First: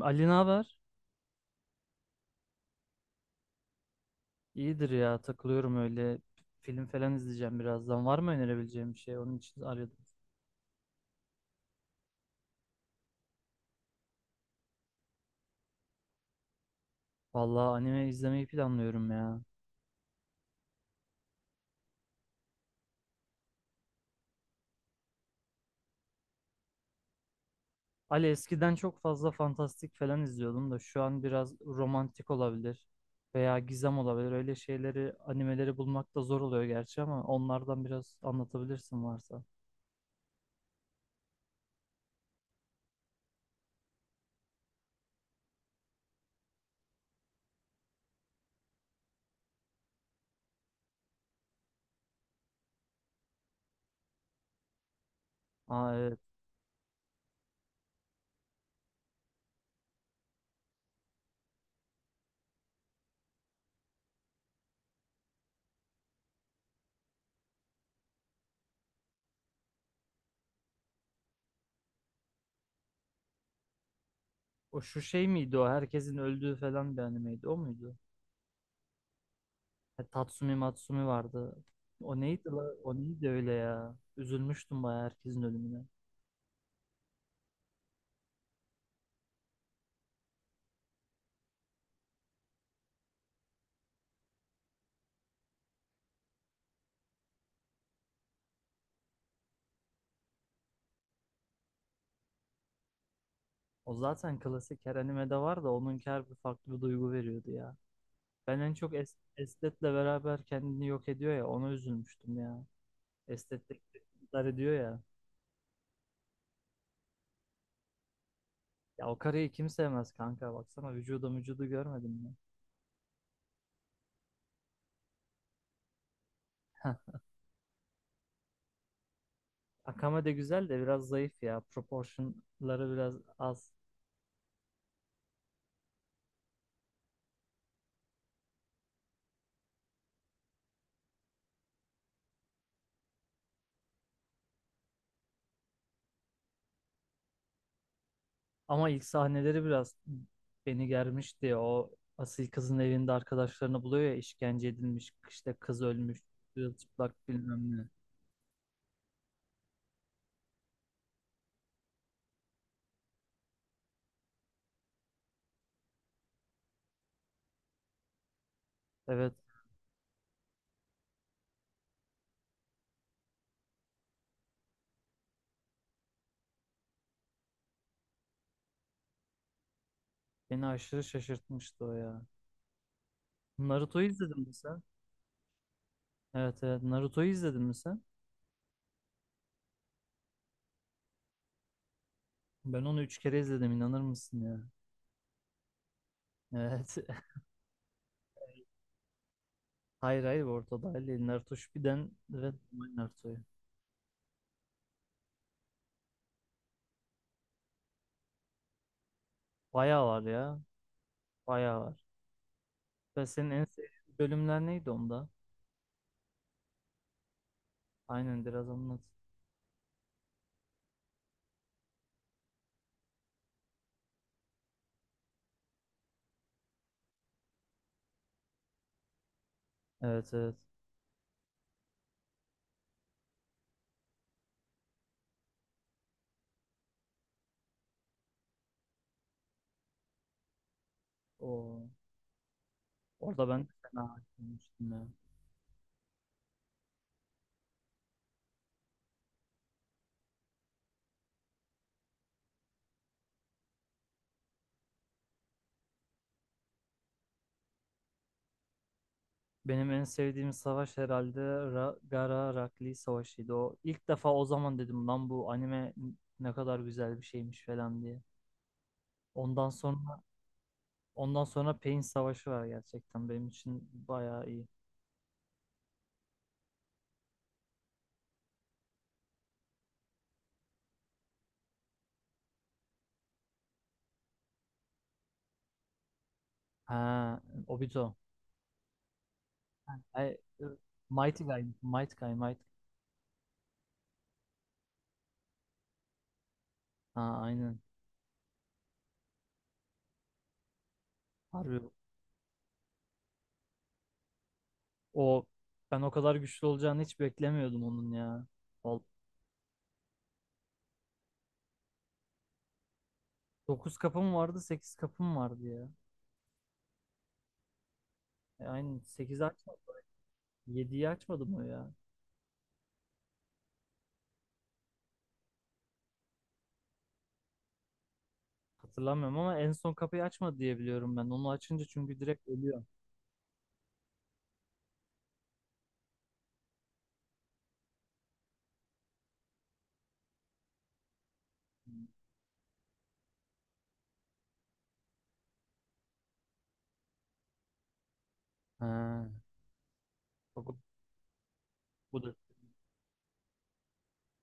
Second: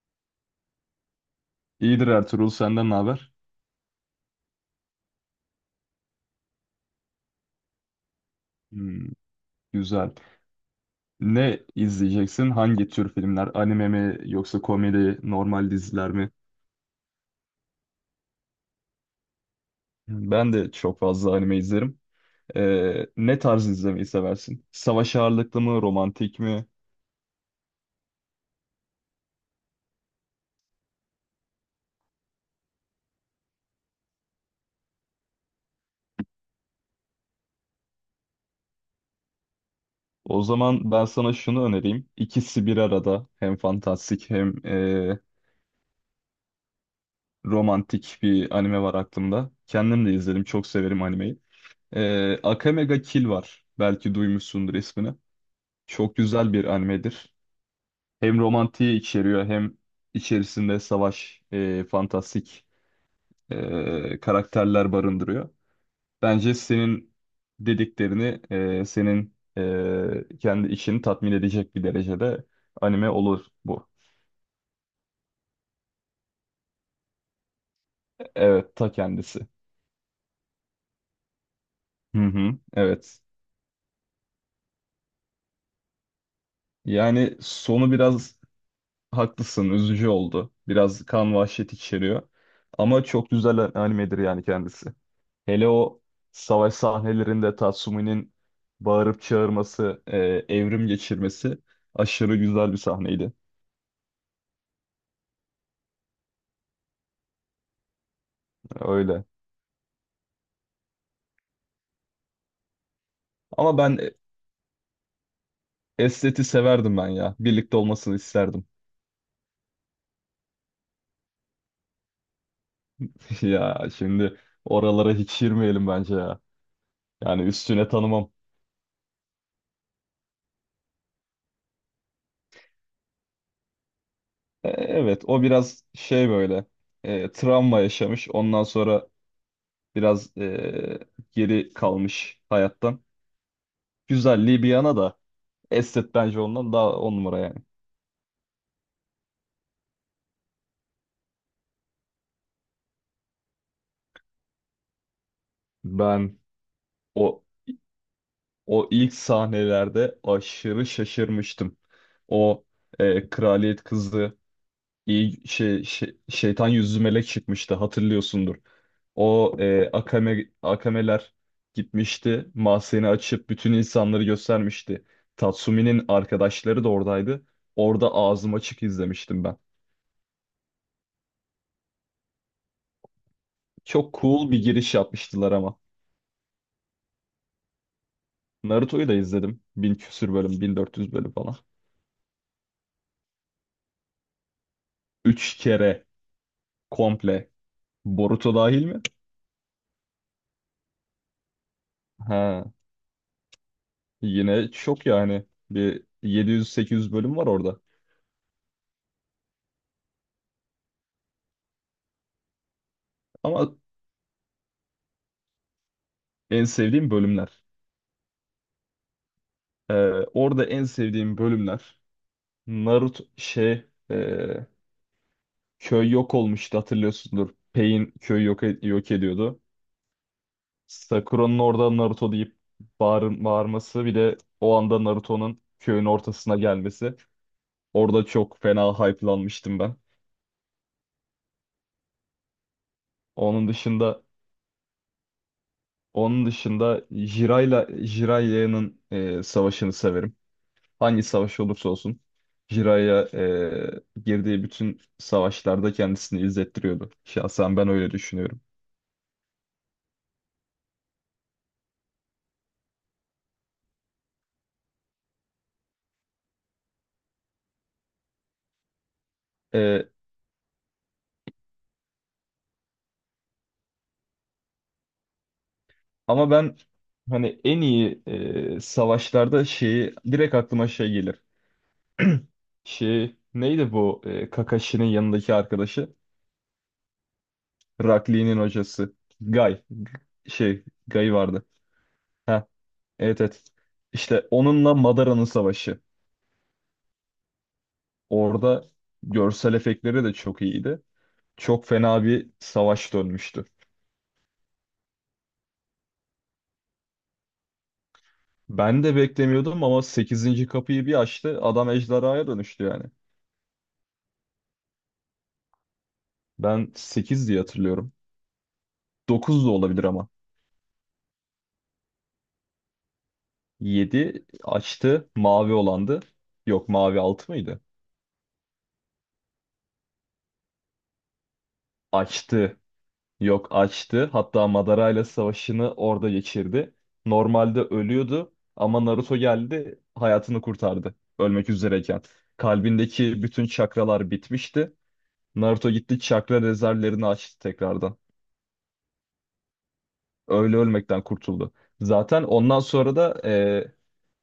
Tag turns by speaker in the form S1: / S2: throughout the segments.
S1: Ali, ne haber?
S2: İyidir Ertuğrul, senden ne haber?
S1: İyidir ya, takılıyorum öyle. Film falan izleyeceğim birazdan. Var mı önerebileceğim bir
S2: Hmm,
S1: şey? Onun için arıyordum.
S2: güzel. Ne izleyeceksin? Hangi tür filmler? Anime mi yoksa komedi, normal diziler mi?
S1: Vallahi anime izlemeyi planlıyorum ya.
S2: Ben de çok fazla anime izlerim. Ne tarz izlemeyi seversin? Savaş ağırlıklı mı, romantik mi?
S1: Ali, eskiden çok fazla fantastik falan izliyordum da şu an biraz romantik olabilir veya gizem olabilir. Öyle şeyleri, animeleri bulmak da zor oluyor gerçi ama onlardan biraz anlatabilirsin varsa.
S2: O zaman ben sana şunu önereyim. İkisi bir arada. Hem fantastik hem romantik bir anime var aklımda. Kendim de izledim, çok severim animeyi. Akame ga Kill var. Belki duymuşsundur ismini.
S1: Aa,
S2: Çok
S1: evet.
S2: güzel bir animedir. Hem romantiği içeriyor hem içerisinde savaş, fantastik karakterler barındırıyor. Bence senin dediklerini, senin kendi içini tatmin edecek bir derecede anime olur bu.
S1: O şu şey miydi o? Herkesin öldüğü falan bir animeydi. O muydu?
S2: Evet, ta kendisi.
S1: Tatsumi Matsumi vardı.
S2: Hı
S1: O neydi
S2: hı,
S1: la? O
S2: evet.
S1: neydi öyle ya? Üzülmüştüm bayağı herkesin ölümüne.
S2: Yani sonu biraz haklısın, üzücü oldu. Biraz kan vahşet içeriyor. Ama çok güzel animedir yani kendisi. Hele o savaş sahnelerinde Tatsumi'nin bağırıp çağırması, evrim geçirmesi aşırı güzel bir sahneydi.
S1: O zaten klasik her animede var da onunki her bir farklı bir duygu veriyordu ya. Ben en çok
S2: Öyle.
S1: Estet'le beraber kendini yok ediyor ya, ona üzülmüştüm ya. Estet
S2: Ama
S1: de
S2: ben
S1: intihar ediyor ya.
S2: esteti severdim ben ya. Birlikte olmasını isterdim.
S1: Ya o karıyı kim sevmez kanka, baksana vücuda vücudu görmedim mi?
S2: Ya şimdi oralara hiç girmeyelim bence ya. Yani üstüne tanımam.
S1: Akame de güzel de biraz zayıf ya. Proportionları biraz az.
S2: Evet, o biraz böyle travma yaşamış. Ondan sonra biraz geri kalmış hayattan. Güzelliği bir yana da estet bence ondan daha on numara yani.
S1: Ama ilk sahneleri biraz beni germişti. O asil kızın evinde arkadaşlarını buluyor ya, işkence edilmiş, işte kız ölmüş,
S2: Ben
S1: çıplak
S2: o
S1: bilmem ne.
S2: O ilk sahnelerde aşırı şaşırmıştım. O kraliyet kızı şeytan yüzlü melek çıkmıştı, hatırlıyorsundur.
S1: Evet,
S2: O akameler gitmişti. Mahzeni açıp bütün insanları göstermişti. Tatsumi'nin arkadaşları da oradaydı. Orada ağzım açık izlemiştim ben.
S1: beni aşırı şaşırtmıştı o ya. Naruto'yu
S2: Çok
S1: izledin
S2: cool
S1: mi
S2: bir
S1: sen?
S2: giriş yapmıştılar ama.
S1: Evet, evet, Naruto'yu izledin mi sen?
S2: Naruto'yu da izledim. 1000 küsür bölüm, 1400 bölüm falan.
S1: Ben onu üç kere izledim, inanır mısın ya?
S2: 3 kere
S1: Evet.
S2: komple. Boruto dahil mi?
S1: Hayır, hayır, ortada değil. Naruto Shippuden ve
S2: Ha.
S1: normal Naruto'yu.
S2: Yine çok yani. Bir 700-800 bölüm var orada.
S1: Bayağı var ya, bayağı var. Ve senin en
S2: Ama
S1: sevdiğin bölümler neydi onda?
S2: en sevdiğim bölümler.
S1: Aynen, biraz anlat.
S2: Ee, orada en sevdiğim bölümler Naruto e, köy yok olmuştu, hatırlıyorsundur. Pain köyü yok ediyordu.
S1: Evet, evet.
S2: Sakura'nın orada Naruto deyip bağırması, bir de o anda Naruto'nun köyün ortasına gelmesi. Orada çok fena hype'lanmıştım ben.
S1: O. Orada ben
S2: Onun
S1: de fena
S2: dışında
S1: olmuştum ya.
S2: onun dışında Jiraiya'nın savaşını severim. Hangi savaş olursa olsun Jiraiya girdiği bütün savaşlarda kendisini izlettiriyordu. Şahsen ben öyle düşünüyorum.
S1: Benim en sevdiğim savaş herhalde Gaara Rakli Savaşı'ydı. O ilk defa o zaman dedim lan bu anime ne kadar güzel bir şeymiş falan diye. Ondan
S2: E,
S1: sonra ondan sonra Pain Savaşı var, gerçekten benim için bayağı iyi.
S2: ama ben hani en iyi savaşlarda şeyi direkt aklıma şey gelir. Şey neydi bu Kakashi'nin yanındaki arkadaşı?
S1: Ha, Obito.
S2: Rakli'nin hocası. Guy.
S1: Ha,
S2: Guy
S1: Mighty
S2: vardı.
S1: Guy, Mighty Guy, Mighty.
S2: Ha, evet, evet. İşte onunla Madara'nın savaşı.
S1: Ha, aynen.
S2: Orada görsel efektleri de çok iyiydi. Çok
S1: Harbi
S2: fena bir savaş dönmüştü.
S1: o, ben o kadar güçlü olacağını hiç beklemiyordum onun ya.
S2: Ben de beklemiyordum ama sekizinci kapıyı bir açtı, adam ejderhaya dönüştü yani.
S1: Dokuz kapım vardı, 8 kapım vardı ya.
S2: Ben 8 diye hatırlıyorum.
S1: Aynen 8
S2: 9
S1: aç.
S2: da olabilir ama.
S1: 7'yi açmadı mı o ya?
S2: Yedi açtı, mavi olandı. Yok, mavi altı mıydı?
S1: Hatırlamıyorum ama en son kapıyı açmadı diye biliyorum ben. Onu açınca çünkü direkt
S2: Açtı.
S1: ölüyor.
S2: Yok, açtı. Hatta Madara ile savaşını orada geçirdi. Normalde ölüyordu ama Naruto geldi, hayatını kurtardı. Ölmek üzereyken. Kalbindeki bütün çakralar bitmişti. Naruto gitti, çakra rezervlerini açtı tekrardan.
S1: Ha. Bak,
S2: Öyle ölmekten kurtuldu.
S1: bu da.
S2: Zaten ondan sonra da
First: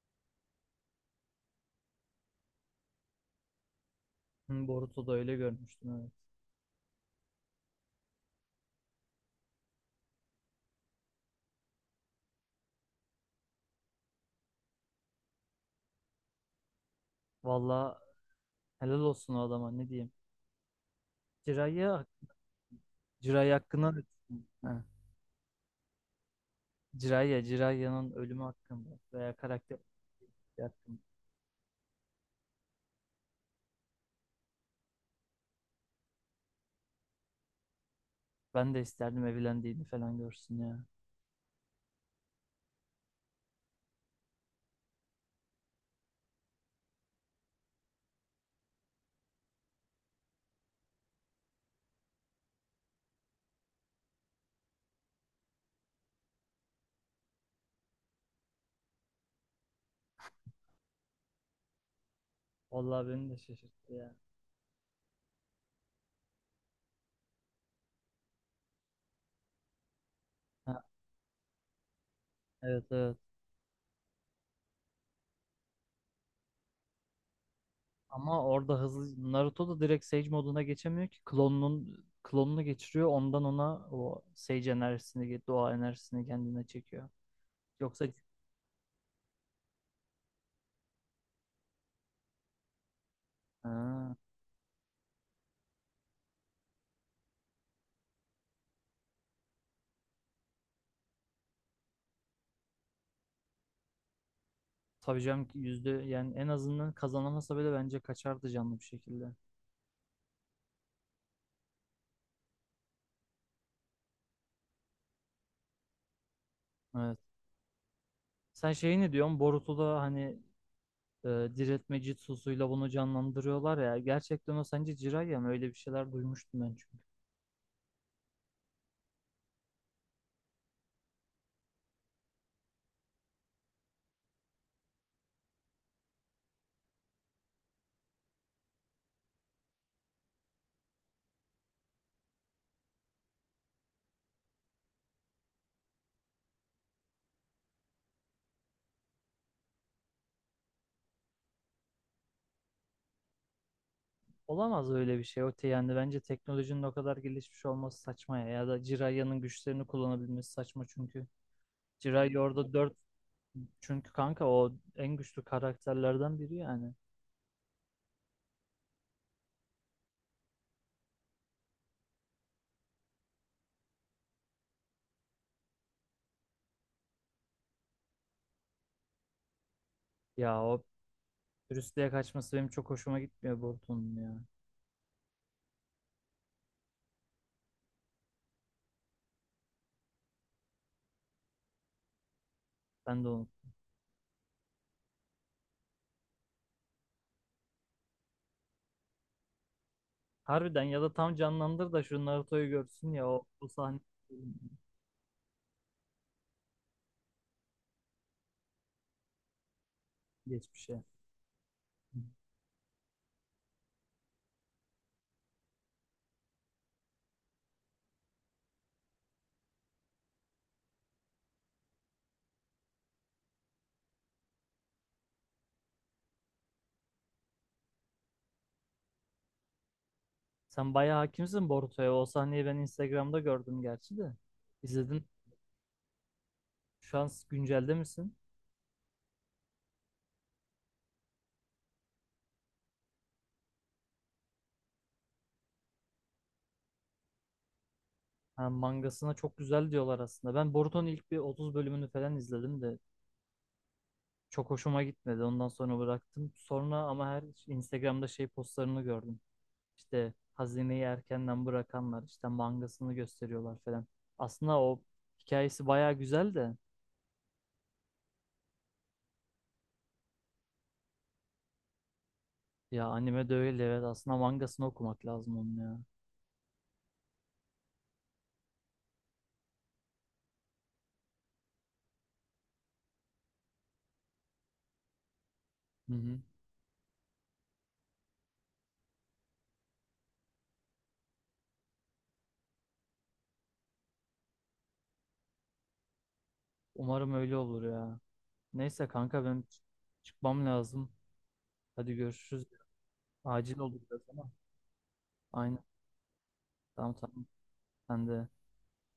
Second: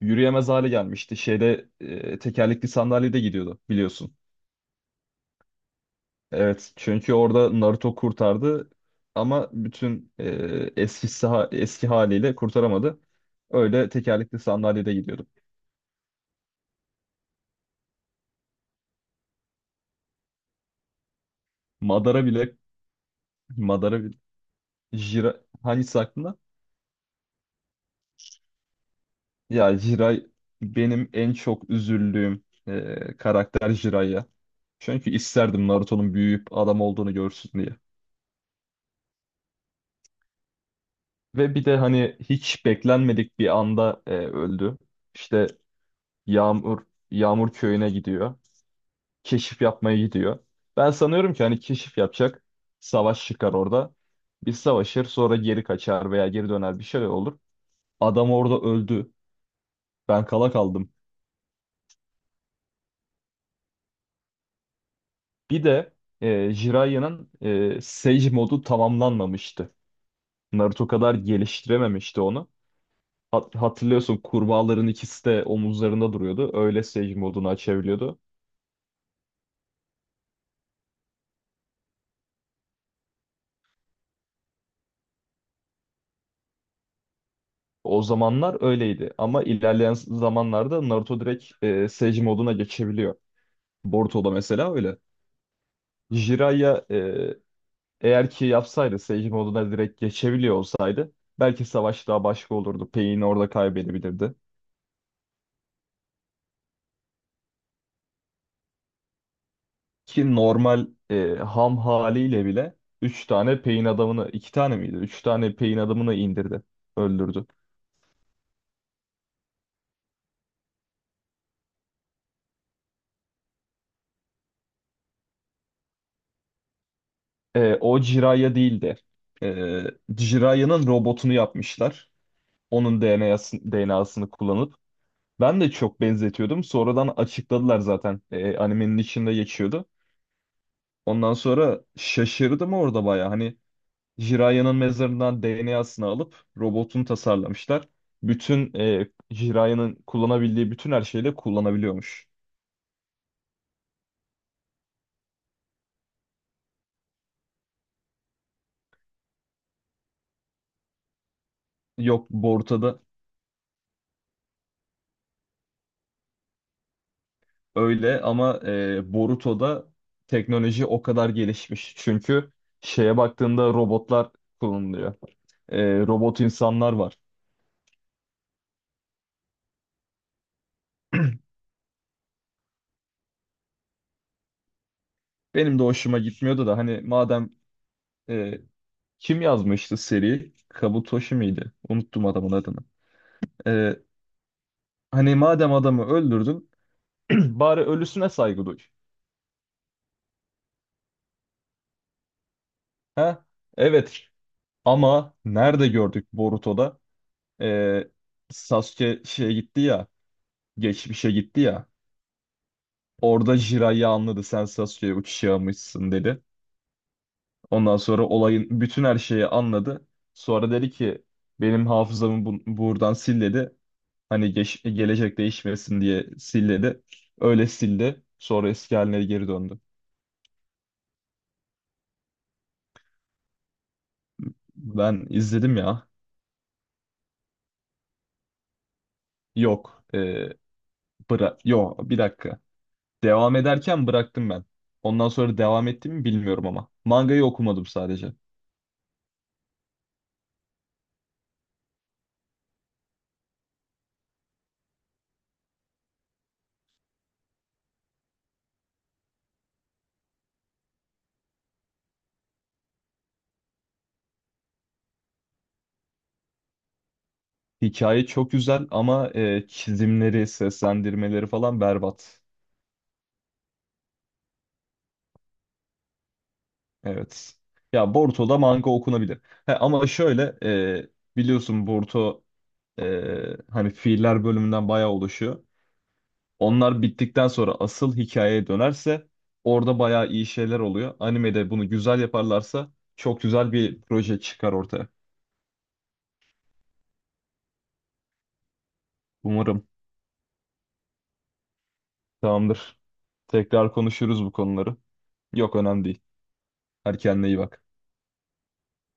S2: yürüyemez hale gelmişti. Tekerlekli sandalyede gidiyordu biliyorsun.
S1: Hı, Boruto'da öyle görmüştüm, evet.
S2: Evet, çünkü orada Naruto kurtardı ama bütün eski haliyle kurtaramadı. Öyle tekerlekli sandalyede gidiyordu.
S1: Valla, helal olsun o adama, ne diyeyim. Jiraiya,
S2: Madara bile
S1: Jiraiya hakkında,
S2: Madara bile
S1: ha.
S2: Jira hangisi aklında?
S1: Jiraiya'nın ölümü hakkında veya karakter
S2: Ya Jirai
S1: hakkında.
S2: benim en çok üzüldüğüm karakter Jiraiya. Çünkü isterdim Naruto'nun büyüyüp adam olduğunu görsün diye.
S1: Ben de isterdim evlendiğini falan görsün ya.
S2: Ve bir de hani hiç beklenmedik bir anda öldü. İşte Yağmur Yağmur köyüne gidiyor. Keşif yapmaya gidiyor. Ben sanıyorum ki hani keşif yapacak. Savaş çıkar orada. Bir savaşır, sonra geri kaçar veya geri döner, bir şey olur. Adam orada öldü. Ben kala kaldım.
S1: Vallahi beni de şaşırttı ya.
S2: Bir de Jiraiya'nın Sage modu tamamlanmamıştı.
S1: Ha,
S2: Naruto kadar geliştirememişti onu.
S1: evet, evet.
S2: Hatırlıyorsun, kurbağaların ikisi de omuzlarında duruyordu. Öyle Sage modunu açabiliyordu.
S1: Ama orada hızlı Naruto da direkt Sage moduna geçemiyor ki klonunun klonunu geçiriyor, ondan ona o Sage enerjisini, doğa enerjisini kendine çekiyor.
S2: O
S1: Yoksa
S2: zamanlar öyleydi ama ilerleyen zamanlarda Naruto direkt Sage moduna geçebiliyor.
S1: ha,
S2: Boruto'da mesela öyle. Jiraiya eğer ki yapsaydı, Sage moduna direkt geçebiliyor olsaydı belki savaş daha başka olurdu. Pain orada kaybedebilirdi.
S1: tabii canım ki, yüzde yani en azından kazanamasa bile bence kaçardı canlı bir şekilde.
S2: Ki normal ham haliyle bile 3 tane Pain adamını, 2 tane miydi? Üç tane Pain adamını indirdi.
S1: Evet.
S2: Öldürdü.
S1: Sen şeyi ne diyorsun? Boruto'da hani e, diriltme jutsusuyla bunu canlandırıyorlar ya. Gerçekten o sence Jiraiya mı? Öyle bir şeyler duymuştum ben çünkü.
S2: O Jiraiya değildi. E, Jiraiya'nın robotunu yapmışlar. Onun DNA'sını kullanıp. Ben de çok benzetiyordum. Sonradan açıkladılar zaten. Animenin içinde geçiyordu. Ondan sonra şaşırdım orada baya. Hani Jiraiyan'ın mezarından DNA'sını alıp robotunu tasarlamışlar. Bütün Jiraiyan'ın kullanabildiği bütün her şeyle kullanabiliyormuş.
S1: Olamaz öyle bir şey Öte, yani bence teknolojinin o kadar gelişmiş olması saçma ya, ya da Jiraiya'nın güçlerini kullanabilmesi saçma çünkü
S2: Yok,
S1: Jiraiya orada dört,
S2: Boruto'da
S1: çünkü kanka o en güçlü karakterlerden biri yani.
S2: öyle ama Boruto'da teknoloji o kadar gelişmiş. Çünkü şeye baktığında robotlar kullanılıyor. Robot insanlar var.
S1: Ya, o Brüssel'e kaçması benim çok hoşuma gitmiyor Boruto'nun ya.
S2: Benim de hoşuma gitmiyordu da hani madem e, kim yazmıştı seri? Kabutoshi miydi? Unuttum adamın adını.
S1: Ben de onu
S2: Ee, hani madem adamı öldürdün, bari ölüsüne saygı duy.
S1: harbiden, ya da tam canlandır da şu Naruto'yu görsün ya, o,
S2: Ha?
S1: o sahne.
S2: Evet. Ama nerede gördük Boruto'da? Ee, Sasuke şeye gitti ya,
S1: Geçmişe.
S2: geçmişe gitti ya. Orada Jiraiya anladı, sen Sasuke'ye uçuş almışsın dedi. Ondan sonra olayın bütün her şeyi anladı. Sonra dedi ki, benim hafızamı buradan sil dedi. Hani gelecek değişmesin diye silledi. Öyle sildi. Sonra eski haline geri döndü.
S1: Sen bayağı hakimsin Boruto'ya, o sahneyi ben Instagram'da gördüm gerçi de. İzledin
S2: Ben izledim ya.
S1: şu an güncelde misin?
S2: Yok. E, bıra Yok, bir dakika. Devam ederken bıraktım ben. Ondan sonra devam ettim mi bilmiyorum ama. Mangayı okumadım sadece.
S1: Ha, mangasına çok güzel diyorlar aslında. Ben Boruto'nun ilk bir 30 bölümünü falan izledim de çok hoşuma gitmedi. Ondan sonra bıraktım. Sonra ama her Instagram'da şey postlarını gördüm. İşte hazineyi erkenden bırakanlar işte mangasını gösteriyorlar falan. Aslında o hikayesi baya güzel de,
S2: Hikaye çok güzel ama çizimleri, seslendirmeleri falan berbat.
S1: ya anime de öyle, evet. Aslında mangasını okumak lazım onun ya.
S2: Evet. Ya Boruto'da manga okunabilir. He, ama şöyle e, biliyorsun Boruto e, hani fiiller bölümünden bayağı oluşuyor.
S1: Hı hı.
S2: Onlar bittikten sonra asıl hikayeye dönerse orada bayağı iyi şeyler oluyor. Animede bunu güzel yaparlarsa çok güzel bir proje çıkar ortaya.
S1: Umarım öyle olur ya. Neyse kanka, ben
S2: Umarım.
S1: çıkmam lazım. Hadi görüşürüz.
S2: Tamamdır.
S1: Acil
S2: Tekrar
S1: oldu biraz
S2: konuşuruz bu
S1: ama.
S2: konuları. Yok,
S1: Aynen.
S2: önemli değil.
S1: Tamam,
S2: Hadi
S1: tamam.
S2: kendine iyi bak.
S1: Sen de.